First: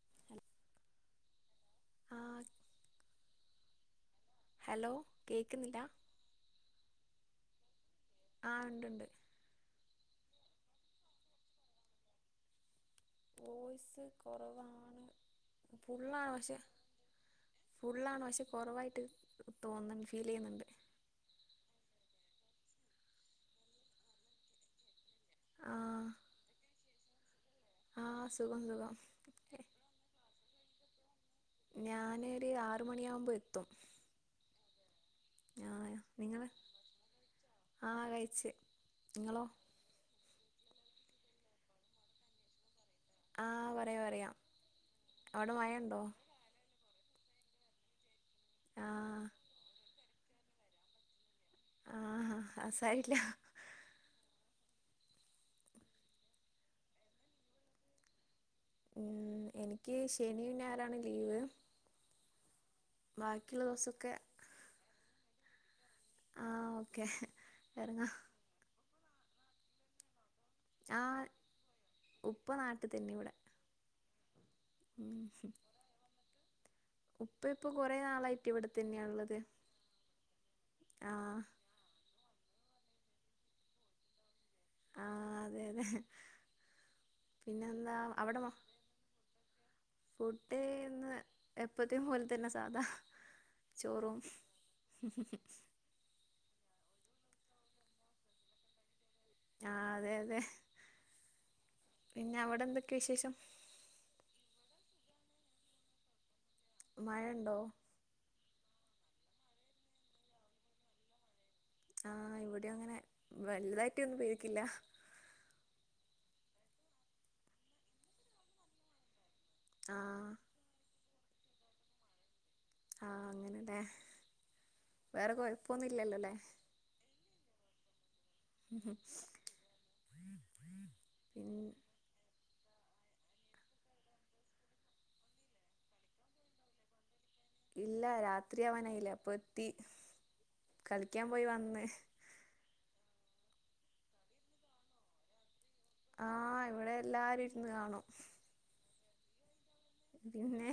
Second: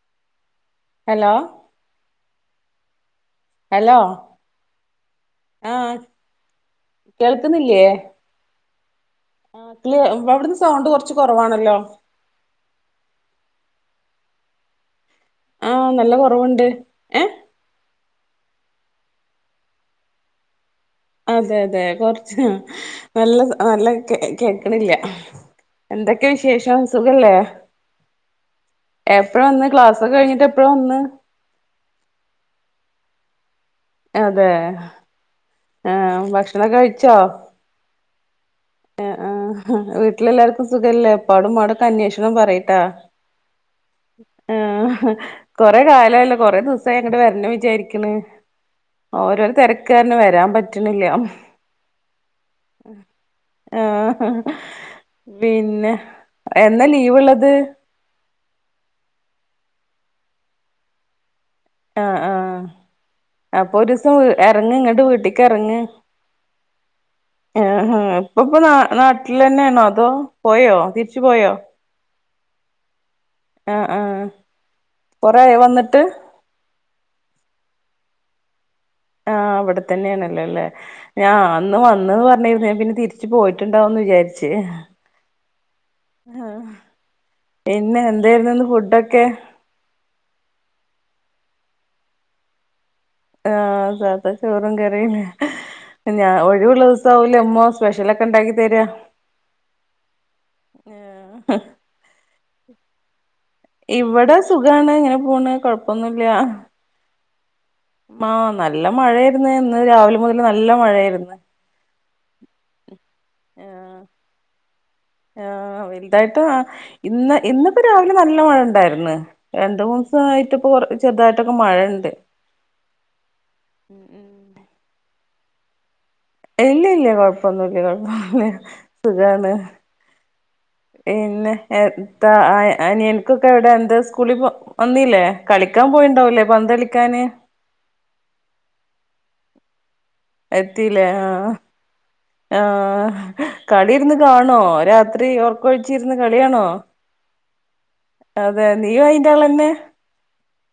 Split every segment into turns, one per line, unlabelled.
അ [unintelligible]
hello hello
hello കേൾക്കുന്നില്ല
ക്കുന്നില്ലേ
ആ ഉണ്ട് ഉണ്ട്
ആ ക്ലിയ അവിടുന്ന് സൗണ്ട് കുറച്ച് കുറവാണല്ലോ
വോയിസ്‌ കുറവാണു
ആഹ് നല്ല
ഫുള്ളാണ് പക്ഷെ
കുറവുണ്ട് ഏഹ്
ഫുള്ളാണ് പക്ഷെ കുറവായിട്ട് തോന്നൻ ഫീൽ ചെയ്യുന്നുണ്ട്
അതെ അതെ കൊറച്ച് നല്ല നല്ല കേക്കണില്ല
ആ
എന്തൊക്കെ വിശേഷം സുഖല്ലേ
ആ സുഖം സുഖം
എപ്പഴ ഇന്ന് ക്ലാസ് ഒക്കെ കഴിഞ്ഞിട്ട് എപ്പഴ വന്ന്
ഞാനൊരു ആറു മണിയാവുമ്പോ എത്തും
അതെ ആ ഭക്ഷണം കഴിച്ചോ
ആ കഴിച്ച്
എ
നിങ്ങളോ
ആഹാ വീട്ടിലെല്ലാവർക്കും സുഖല്ലേ ഉപ്പാടും ഉമ്മടും ഒക്കെ അന്വേഷണം പറയ്ട്ടാ
ആ പറയാം പറയാം
ആ
അവിടെ
കൊറെ
മഴയുണ്ടോ
കാലായല്ലോ കൊറേ ദിവസം എങ്ങടെ വരണ വിചാരിക്കണ
ആ
ഓരോരോ തിരക്കാരന് വരാൻ പറ്റണില്ല
ആ അത് സാരമില്ല
ആ പിന്നെ എന്നാ ലീവ് ഉള്ളത്
ഉം എനിക്ക് ശനിയും ഞായാറാണ് ലീവ്
ആ ആ
ബാക്കിയുള്ള
അപ്പൊ ഒരു ദിവസം
ദിവസമൊക്കെ
ഇറങ്ങ് ഇങ്ങട്ട വീട്ടിലക്ക് ഇറങ്ങ്
ആഹ് ഓക്കെ
ആ ഹ
എറങ്ങാം
ഇപ്പ ഇപ്പൊ ന നാട്ടിൽ തന്നെയാണോ അതോ പോയോ തിരിച്ചു
ആഹ്
പോയോ
ഉപ്പ നാട്ടിൽ തന്നെ ഇവിടെ
ആ ആ
ഉം
കൊറെയാ വന്നിട്ട്
ഉപ്പ ഇപ്പ കുറേ നാളായിട്ട് ഇവിടു
ആഹ് ഇവിടെ തന്നെയാണല്ലോല്ലേ ഞാൻ
ആഹ്
അന്ന് വന്നത് പറ ഞൻ പിന്നെ തിരിച്ച് പോയിട്ടുണ്ടാവും എന്ന് വിചാരിച്ച്
ആഹ് അതെ അതെ
ആ
പിന്നെന്താ
പിന്നെ എന്തായിരുന്നുന്ന് ഫുഡൊക്കേ
ഫുഡന്ന് എപ്പത്തേും പോലെ തന്നെ സാധാ
ആ
ചോറും
സാത ചോറും കറിയുന്ന ഞാൻ ഒഴിവള്ള സൗല്യമ്മോ സ്പെഷ്യല ഒക്കെ ഉണ്ടാക്കി തര്യ
ആഹ് അതെ അതെ
ആ ഹാ
പിന്നെ അവിടെ എന്തൊക്കെയ വിശേഷം
ഇവിടെ സുഖ എന്താണ് ഇങ്ങനെ പോണ് കുഴപ്പൊന്നുല്ല
മഴ ഉണ്ടോ
മാ നല്ല മഴ ആയിര്ന്ന ഇന്ന് രാവിലെ മുതൽ നല്ല മഴയായിര്ന്നു
ആഹ് ഇവിടെ അങ്ങനെ വലുതായിട്ട ഒന്നും പേയ്തിക്കില്ല
ആ വലുതായിട്ട് ഇന്ന് ഇന്നിപ്പോ രാവിലെ നല്ല മഴ ഉണ്ടായിര്ന്ന് രണ്ടു
ആഹ്
മൂന്നുസായിട്ട് ഇപ്പൊ കൊറ ചെറുതായിട്ടൊക്കെ മഴുണ്ട് ഉം ഉ
വേറെക്ക ഇപ്പൊന്ന
ഇല്ല ഇല്ല കൊഴപ്പം ഒന്നൂല്യ കുഴപ്പം സുഖാണ് പിന്നെ
പിൻ
എന്താ ആ അനിയന്ക്കൊക്കെ എവിടെ എന്താ സ്കൂളിൽ വന്നീല്ലേ കളിക്കാൻ പോയിണ്ടാവല്ലേ പന്തളിക്കാന്
ഇല്ല രാത്രി ആവാനായില്ലേ അപ്പൊ എത്തി
എത്തില്ലേ
കളിക്കാൻ
ആ
പോയി വന്ന്
ആ കളി ഇരുന്ന് കാണോ രാത്രി ഒർക്ക ഒഴിച്ചി ഇരുന്ന് കളിയാണോ
ഇന്ന് കാണും
അതെ നീയും അയിന്റെആളെന്നെ
പിന്നെ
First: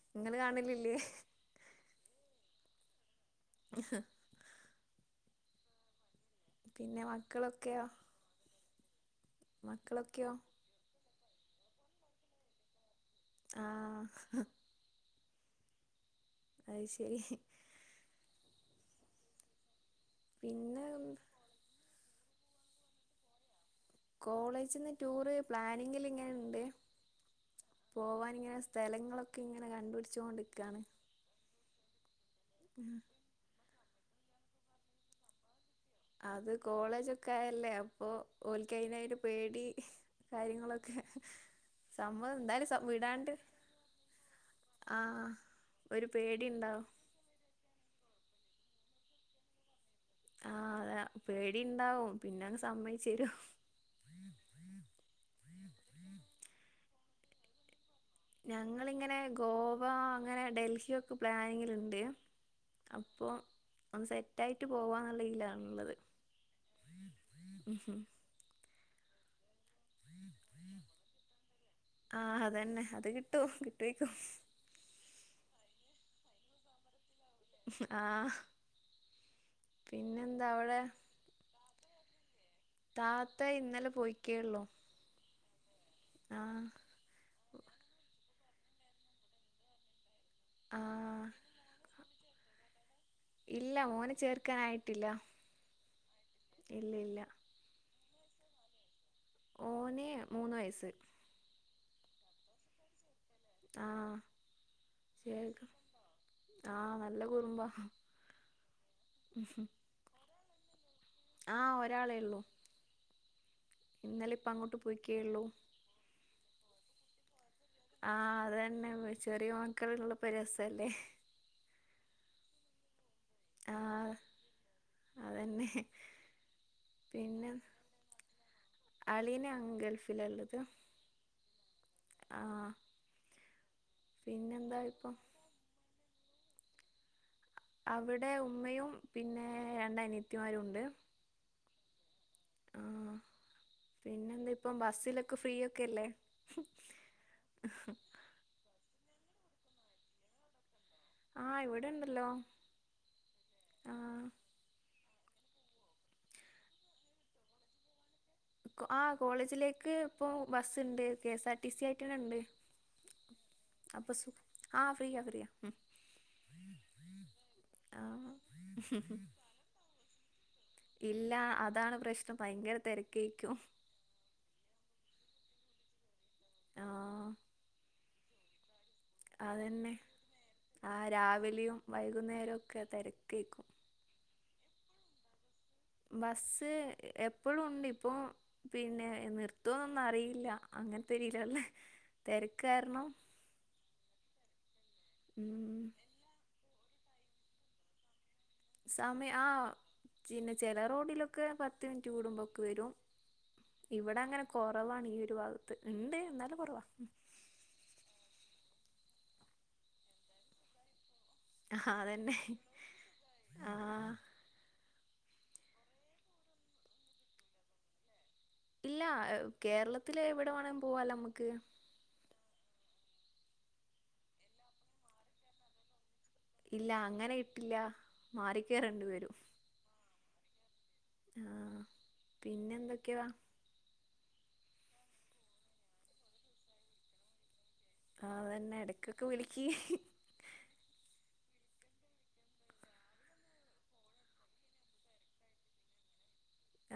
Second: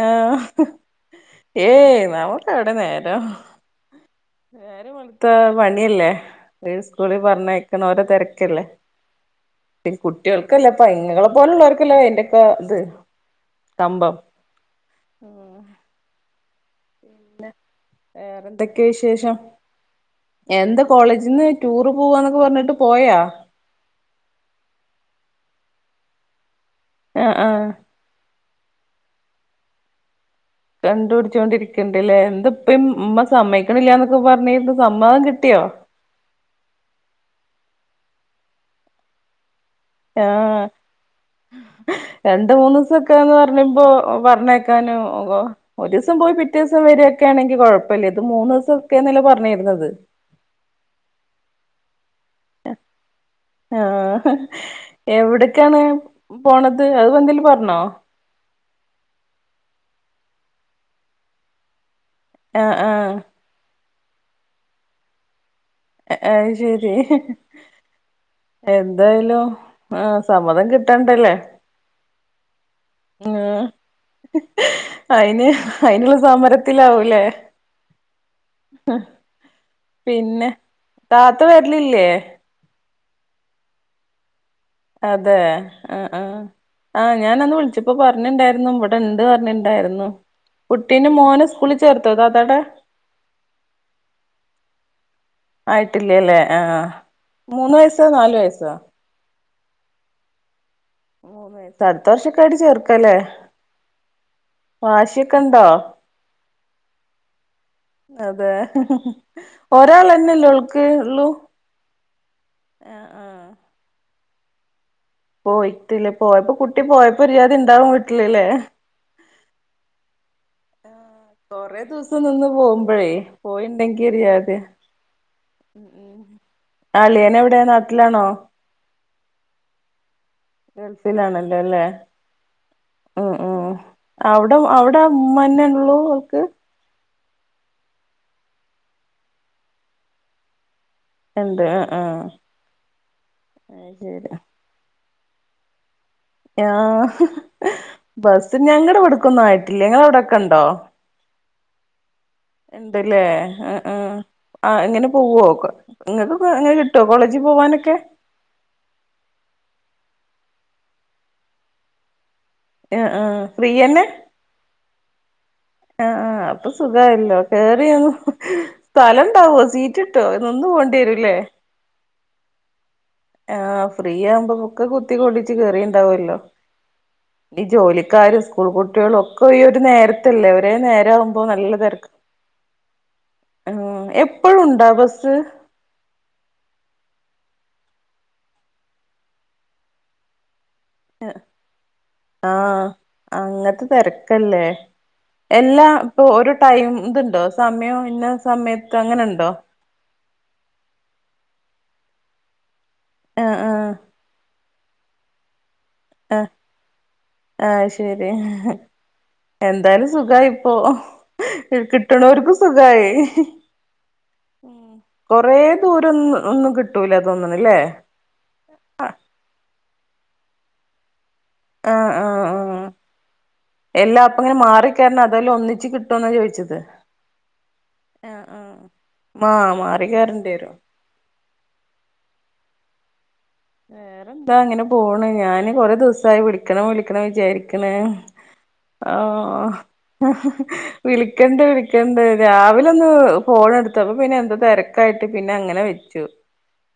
ആ
ഇങ്ങള് കാണലില്ലേ
ഏയ് നമക്ക് എവിടെ നേരം നേരം വെളുത്ത പണിയല്ലേ
പിന്നെ
സ്കൂളിൽ പറഞ്ഞക്ക്ണ
മക്കളൊക്കെയോ
ഓരോ തിരക്കല്ലേ പി
മക്കളൊക്കെയോ
കുട്ടികൾക്കല്ലേ ഇപ്പൊ ഇങ്ങളെ പോലുള്ളവർക്കല്ലോ അയിന്റെൊക്കെ ഇത്
ആ
ഓ
അയ് ശരി
വേറെ എന്തൊക്കെയാ വിശേഷം എന്താ
പിന്നെ
കോളേജിൽന്ന് ടൂറ് പോവാന്നൊക്കെ പറഞ്ഞിട്ട് പോയാ
കോളേജ്ന്ന് ടൂറ് പ്ലാനിങ്ങില് ഇങ്ങനെണ്ട്
ആഹ് ആഹ്
പോവാൻ ഇങ്ങനെ സ്ഥലങ്ങളൊക്കെ ഇങ്ങനെ കണ്ടപിടിച്ചോണ്ട്
കണ്ടുപിടിച്ചോണ്ടിരിക്കണ്ടല്ലേ എന്തപ്പേം ഉമ്മ സമ്മയ് ക്കണില്ലന്നൊക്കെ പറഞ്ഞിരുന്നു സമ്മതം കിട്ടിയോ?
അത് കോളേജൊക്കെ ആയല്ലേ അപ്പൊ ഓൽക്ക് അയിന് നയിന് പേടി
ആ
കാര്യങ്ങളൊക്കെ സമ്മതം
രണ്ട് മൂന്ന്
എന്തായാലും വിടാണ്ട്
ദിവസൊക്കാന്ന് പറഞ്ഞപ്പോ പറഞ്ഞേക്കാ
ആഹ്
ഒരു ദിവസം പോയി പിറ്റേ ദിവസം വരൊക്കെ ആണെങ്ക കുഴപ്പ അപ്പേ ഇത് മൂന്ന് ദിവസൊക്കെന്നല്ലെ പറഞ്ഞിരുന്നത്
ആ പേടി ഉണ്ടാവും
ആ എവിടെക്കാണ് പോണത് അത് ഇപ്പ എന്തേലും പറഞ്ഞോ.
ഞങ്ങളിങ്ങനെ ഗോവ അങ്ങനെ ഡൽഹിയൊക്കെ പ്ലാനിങ്ങിലുണ്ട്.
ആ ആ
അപ്പൊ സെറ്റായിട്ട് പോവാന്നറിയില്ല.
അത് ശരി
ഉം
എന്തായാലും ആ സമ്മതം കിട്ടണ്ടല്ലേ.
ആ അതന്നെ. അത്
ആ
കിട്ടും കിട്ടുവായിക്കും
അയിന് അയിനുള്ള സമരത്തിലാവും അല്ലേ.
ആ പിന്നെ എന്താ അവിടെ.
ലില്ലേ.
താത്ത ഇന്നലെ പോയിക്കേയൊള്ളൂ.
അതെ ആ ആ ആ ഞാനന്ന് വിളിച്ചപ്പോ പറ ഞ്ഞിണ്ടായിരുന്നു ഇവിടെണ്ട് പറഞ്ഞിണ്ടായിരുന്നു. കുട്ടീന്റെ
ആഹ്
മോനെ സ്കൂളിൽ ചേർത്തോ താത്താടേ.
ഇല്ല മോനെ ചേർക്കാനായിട്ടില്ല.
ആയിട്ടില്ലല്ലേ ആഹ്
ഇല്ല ഇല്ല.
മൂന്ന് വയസ്സോ നാല് വയസ്സാ.
ഓനേ മൂന്ന് വയസ്സ്.
മൂന്ന് വയസ്സ് അടുത്ത വർഷക്കായിട്ട് ചേർക്കാ അല്ലേ
ആഹ്
വാശിയൊക്കെ ഇണ്ടോ?
ശരിയായിരിക്കും ആഹ് നല്ല കുറുമ്പാ
അതെ ഒരാളന്നെല്ലെ ഉൾ
ആ ഒരാളേ ഉള്ളൂ.
ആഹ്
ഇന്നലെ ഇപ്പ അങ്ങോട്ട് പോയിക്കേയുള്ളൂ
പോയിട്ടല്ലേ പോയപ്പോ കുട്ടി പോയപ്പോ ഒരു ജാതി ഇണ്ടാവും
ആ
വീട്ടിലല്ലേ
അതന്നെ ചെറിയ മക്കളുള്ളപ്പോ പ രസ അല്ലേ.
പോകുമ്പഴേ പോയിണ്ടെങ്കി ഒരു ജാതിയാ
അതന്നെ
ഉം അളിയൻ എവിടെ നാട്ടിലാണോ.
അളിയന അങ്കൾഫ്
ഗൽഫിലാണല്ലോ അല്ലേ.
ആഹ്
ഉം ഉം അവിടെ
പിന്നെന്താ
അവിടെ
ഇപ്പം
ഉമ്മ തന്നെ ഉള്ളൂ ഓൾക്ക്.
അവിടെ ഉമ്മയും പിന്നെ രണ്ട് അനിയത്തിമാരും ഉണ്ട്.
എന്ത് ആ ആ
ആഹ്
അത് ശരി.
ക്ക് ഫ്രീ ഒക്കെ അല്ലേ.
ആ ബസ് ഞങ്ങളുടെ ഇവിടക്കൊന്നും ആയിട്ടില്ല. നിങ്ങടെ അവിടൊക്കെ ഉണ്ടോ?
ആഹ് ഇവിടെണ്ടല്ലോ
ഇണ്ടല്ലേ ആ ആ
ആഹ് ആഹ്
ആ എങ്ങനെ പോവോ ക ഇങ്ങക്ക് ഇങ്ങനെ കിട്ടോ കോളേജിൽ പോവാനൊക്കെ.
ആ കോളേജിലേക്ക് ഇപ്പൊ ബസുണ്ട് കെഎസ് ആർ ടി സി ആയിട്ടണ്ട്.
ആ ആ ഫ്രീയന്നെ.
ഫ്രിയ ഫ്രിയ.
ആ അപ്പൊ സുഖയല്ലോ കേറി
ആഹ്
സ്ഥലം ഇണ്ടാവോ സീറ്റ് ഇട്ടോ?
ഇല്ല അതാണ് പ്രശ്നം ഭയങ്കര തെർ
ആ ഫ്രീ ആവുമ്പോ ഒക്കെ കുത്തി കോളിച്ച് കേറിണ്ടാവല്ലോ
ആഹ്
ഈ ജോലി. കാര് സ്കൂൾ. കുട്ടികളും ഒക്കെ ഈ ഒരു
അതന്നെ
നേരത്തല്ലേ ഒരേ
ആഹ്
നേരആവുമ്പോ
രാവിലെയും
നല്ലതെരക്ക്‌.
വൈകുന്നേരവും ഒക്കെ തിരക്കേക്കും
എപ്പഴും ഉണ്ടോ ബസ്?
ബസ്സ് എപ്പോഴും ഉണ്ട് ഇപ്പൊ പിന്നെ നിർത്തോന്നൊന്നും അറിയില്ല. അങ്ങനത്തെരിലല്ലേ തിരക്ക്
ആഹ്
കാരണം.
അങ്ങത്തെ തിരക്കല്ലേ
ഉം
എല്ലാ ഇപ്പൊ ഒരു ടൈം ഇതുണ്ടോ സമയം പിന്നെ.
സമയം ആ പിന്നെ ചില റോഡിലൊക്കെ പത്ത് മിനിറ്റ് കൂടുമ്പോക്കെ വരും.
ആഹ് ആഹ്
ഇവിടെ അങ്ങനെ കുറവാണ് ഈ ഒരു ഭാഗം.
ആ ആ ശരി. എന്തായാലും സുഖായി ഇപ്പോ.
ആഹ് അതന്നെ
കിട്ടണോർക്ക് സുഖായി
ആഹ്
ഉം. കൊറേ ദൂരം ഒ ഒന്നും കിട്ടൂല തോന്ന് ണല്ലേ?
ഇല്ല കേരളത്തില് എവിടെ വേണേലും പോവാല്ലോ നമുക്ക്.
ആഹ് ആഹ് ആ എല്ലാ അപ്പ ഇങ്ങനെ മാറിക്കേരണം അതായല്ലാം ഒന്നിച്ച് കിട്ട
ഇല്ല അങ്ങനെ ഇട്ടില്ല മാറിക്കേറണ്ടി വ രും.
ആയിൽ കേറേണ്ടെരും.
ആ പിന്നെ എന്തൊക്കെയ
വേറെന്താ അങ്ങനെ പോണ് ഞാന് കൊറെേ ദിവസം ആയി വിളിക്കണം വിളിക്കണം വിചാരിക്ക് ണ്
ആഹ് അതന്നെ
ആ
ഇടക്കൊക്കെ വിളിക്ക്
ഹ ഹ വിള വിളിക്കണ്ട് വിളിക്കണ്ട് രാവിലെ ഒന്ന് ഫോൺ എടുത്തപ്പ പിന്നെ എന്താ തെ രക്കായിട്ട് പിന്നെ അങ്ങനെ വെച്ചു.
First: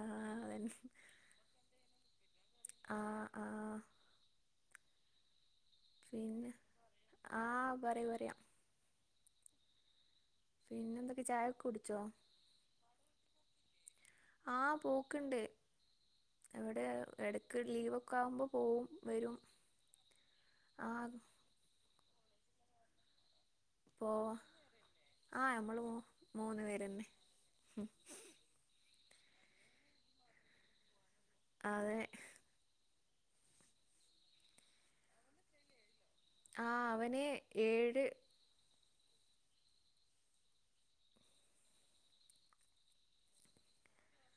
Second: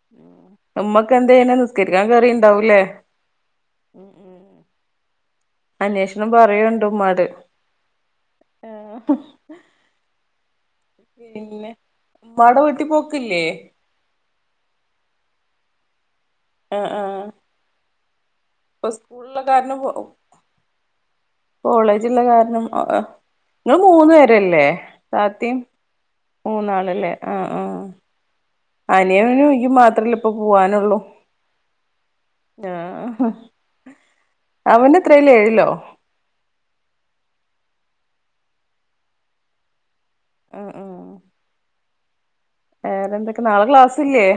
ആഹ് അതന്നെ
ഓ ഉമ്മക്ക് എന്ത നിസ്കരിക്കാൻ കേറിണ്ടാവൂലേ
ആഹ് ആഹ്
ഉം ഉം. അന്വേഷണം
പിന്നെ
പറയുണ്ട് ഉമ്മാട്.
ആഹ് പറയാ പറയാ പിന്നെ എന്തൊക്കെ ചായക്കെ
പിന്നെ
കുടിച്ചോ
ഉമ്മടെ വീട്ടിൽ പോക്കില്ലേ?
ആ പോക്ക്ണ്ട് അവിടെ
ആഹ് ആഹ്
ഇടക്ക് ലീവൊക്കെ ആകുമ്പോ
ഇപ്പൊ സ്കൂൾ ഉള്ള കാരണം പോ
ആ
കോളേജുള്ള കാരണം ഒഹ് ഒഹ്. നിങ്ങള്
പോ
മൂന്ന് പേരല്ലേ
ആ
താത്തിം
നമ്മള് മൂ മൂന്ന് പേരന്നെ
മൂന്നാളല്ലേ ആ ആ. അനിയനും ഇയും മാത്രല്ല ഇപ്പ പോവാനുള്ളൂ
അതെ
ആഹ. ഉം ഹ അവന് എത്രയിലാഏഴിലോ?
ആ അവന് ഏഴ്.
ആ ആ വേറെ എന്തൊക്കെ നാളെ ക്ലാസ്ല്ഇല്ലേ?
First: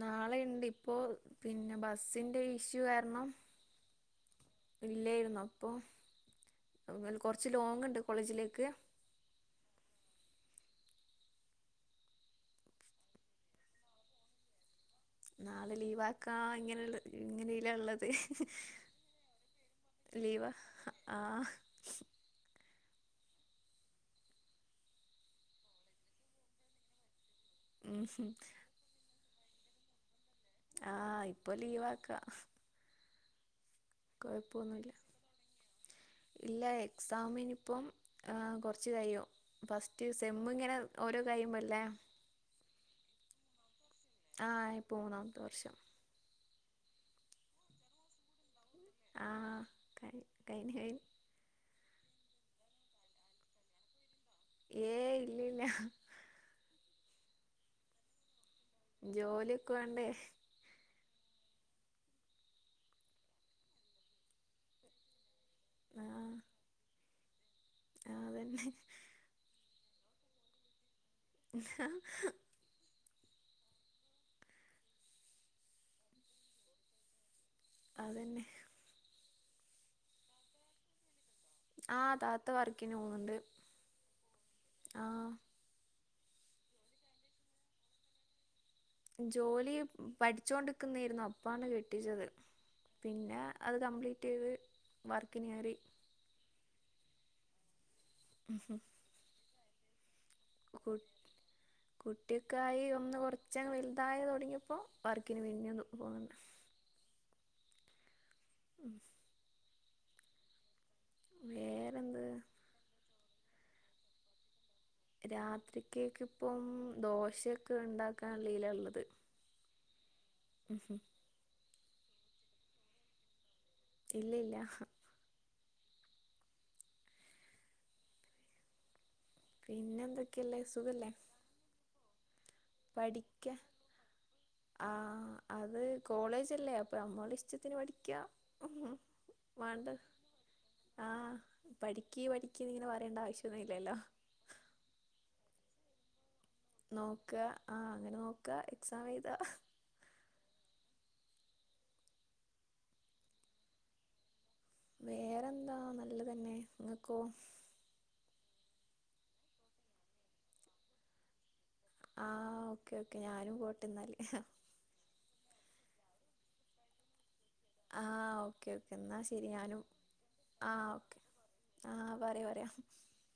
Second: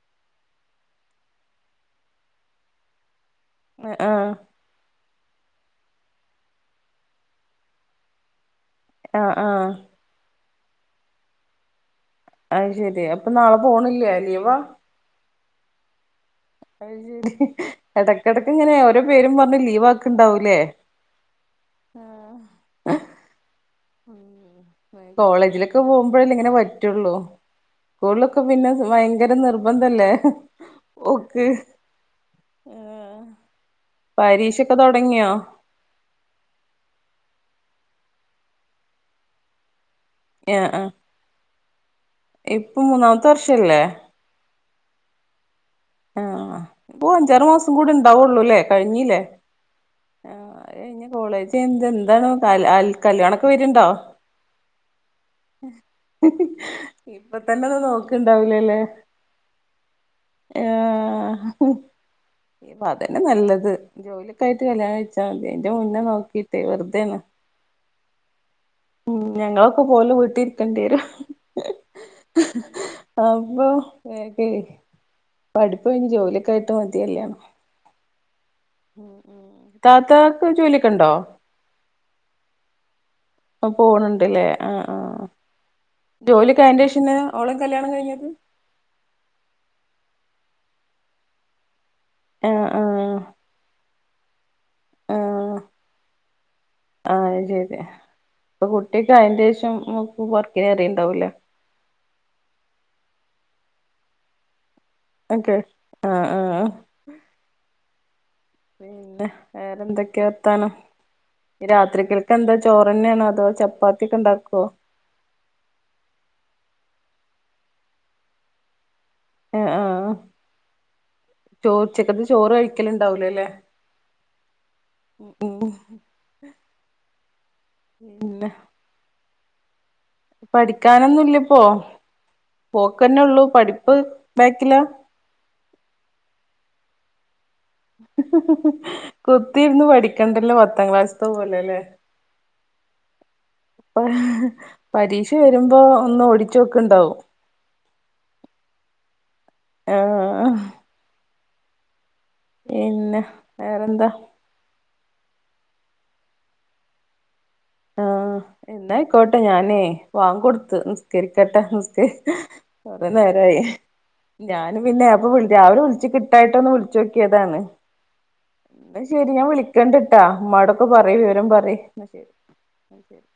നാളെ ഇണ്ട് ഇപ്പോ പിന്നെ ബസിന്റെ ഇഷ്യൂ കാരണം.
ആ
ഇല്ലായിരുന്നു അപ്പോകുറച്ച് ലോങ് ഉണ്ട് കോളേജിലേക്ക്.
ആ ആ അയ്ശെരി അപ്പൊ നാളെ പോണില്ലെ ലീവാ.
നാളെ ലീവാ
അയ്ശരി ഇടക്കടക്ക് ഇങ്ങനെ ഓരോ പേരും പറഞ്ഞു ലീവ്
ലീവാ
ആക്ക്ണ്ടാവൂലേ?
ആ
ആ ഉം കോളേജിലൊക്കെ പോകുമ്പോഴേല്ല ഇങ്ങനെ പറ്റുള്ളൂ?
ഉം
സ്കൂളിലൊക്കെ പിന്നെ ഭയങ്കര നിർബന്ധല്ലേ.
ആഹ്
പോക്ക്
ഇപ്പൊ ലീവാ ആക്ക.
പരീക്ഷൊക്കെ
കൊഴപ്പൊന്നുമില്ല
തൊടങ്ങിയോ
ഇല്ല എക്സാമ് ഇനി. ഇപ്പം കൊറച്ച്കയും ഫസ്റ്റ് സെമ്മ് ഇങ്ങനെ ഓരോ കയുമ്പല്ലേ?
ഇപ്പം മൂന്നാമത്തെ വർഷല്ലേ
ആ ഇപോ മൂന്നാമത്തെ വർഷം
ആഹ് അപ്പൊ അഞ്ചാറ് മാസം കൂടി ഉണ്ടാവുള്ളൂ അല്ലേ കഴിഞ്ഞില്ലേ
ആ കഴി കഴിഞ്ഞ്
ആഹ്
കഴിഞ്ഞ്
ഇനി കോളേജ് എന്ത എന്താണ് കല്ല്യാണൊക്കെ വരുണ്ടോ
ഏ ഇല്ല ഇല്ല
ഇപ്പ തന്നെ ഒന്ന് നോക്കണ്ടാവില്ല
ജോലി ഒക്കെ വേണ്ടേ
ആ ഇപ്പ അതന്നെ നല്ലത് ജോലിയൊക്കെ ആയിട്ട് കല്യാണം കഴിച്ചാൽ മതി എന്റെ മുന്നേ
ആ
നോക്കിട്ടെ വെറുതേനേ
അതന്നെ [inaudible]
ഞങ്ങളൊക്കെ പോലും വീട്ടി ഇരിക്കേണ്ടി വരും
[unintelligible]
അപ്പൊ പഠിപ്പ് കഴിഞ്ഞ് ജോലിയൊക്കെ ആയിട്ട് മതി കല്യാണം
അതന്നെ
ഉം ഉം താത്താക്ക് ജോലിയൊക്കെ ഉണ്ടോ
ആഹ് താത്ത വർക്കിന് പോവും
പോണണ്ട്ല്ലേ ആ ആ ജോലിക അയിന്റെ ശേഷന്നെ ഓളയും കല്ല്യാണം കഴിഞ്ഞത്
ജോലി പഠിച്ചോണ്ടിരിക്കുന്നായിരുന്നു അപ്പാണ് കേ [unintelligible]
ആഹ് ആഹ്
പിന്നെ അത് കംപ്ലീറ്റ് ചെയ്ത് വർക്കിന് കേറി
ആഹ ശരി ഇപ്പൊ കുട്ടിക്ക് അന്റെശം
കു കുട്ടിയക്കായി ഒന്ന് കൊറച്ച വലുതായ തുടങ്ങിയപ്പോ വർക്കിന്
ഓക്കെ
പിന്നെയും
ആഹ്
പോന്നുണ്ട്
ആഹ് പിന്നെ വേറെ എന്തൊക്കെയാ വർത്താനം ഇനി
വേറെന്ത്
രാത്രീത്തേക്ക് എന്താ ചോറ്ന്നെയണോ അതോ ചപ്പാത്തി ഒക്കെ ഉണ്ടാക്കോ
രാത്രിക്കക്ക ഇപ്പം ദോശയൊക്കെ ഉണ്ടാകാനുള്ള ഇതിലാണ് ഉള്ളത്
ആഹ് ആഹ്
ഉ [inaudible]
ചോ ഉചക്കത്ത് ചോറ് കഴിക്കല ഇണ്ടാവലോ അല്ലേ
ഇല്ല ഇല്ല ആഹ്ഹ്
ഉ പിന്നെ
പിന്നെ എന്തൊക്കെയല്ലേ സുഖല്ലേ
പഠിക്കാനൊന്നും ഇല്ലപ്പോ
പഠിക്ക
ബാക്കില
ആ അത് കോളേജ്ല്ലേ അപ്പൊ അമ്മോടെ ഇഷ്ട
[unintelligible] കുത്തി ഇരുന്ന്
വേണ്ട
പഠിക്കണ്ടല്ലോ പത്താം
ആ
ക്ലാസ്ത്ത പോലല്ലേ [unintelligible]
പഠിക്ക് പഠിക്കന്ന് ഇങ്ങനെ പറയേണ്ട ആവശ്യമൊന്നും ഇല്ലല്ലോ
അപ്പ പരീക്ഷ വരുമ്പോ ഒന്ന് ഓടി
നോക്ക ആ അങ്ങനെ നോക്ക എക്സാം എയ്ത
ആ പിന്നെ വേറെന്താ
വേറെന്താ നല്ലതന്നെ നിങ്ങക്കോ
ആഹ എന്നായിക്കോട്ടെ ഞാനേ വാങ്ക് കൊടുത്ത് നിസ്കരിക്കട്ടെ
ആഹ് ഓക്കെ
കുറേ
ഓക്കെ ഞാനും
നേരമായി
പോട്ടെ എന്നാല്
ഞാനും പിന്നെപ്പ വിളി രാവിലെ വിളിച്ചപ്പ കിട്ടാഞ്ഞിട്ട് ഒന്ന് വിളിച്ചു നോക്കിയതാണ്
ആഹ് ഓക്കെ ഓക്കെ
എന്ന
എന്നാ
ശരി ഞാൻ
ഞാനും
വിളിക്കണ്ടിട്ടാ ഉമ്മ ടൊക്കെ
ആഹ്
പറ
ഓക്കെ
വിവരം പറ എന്നാ
ആഹ്
ശരി
പറയാ പറയാ
ശരി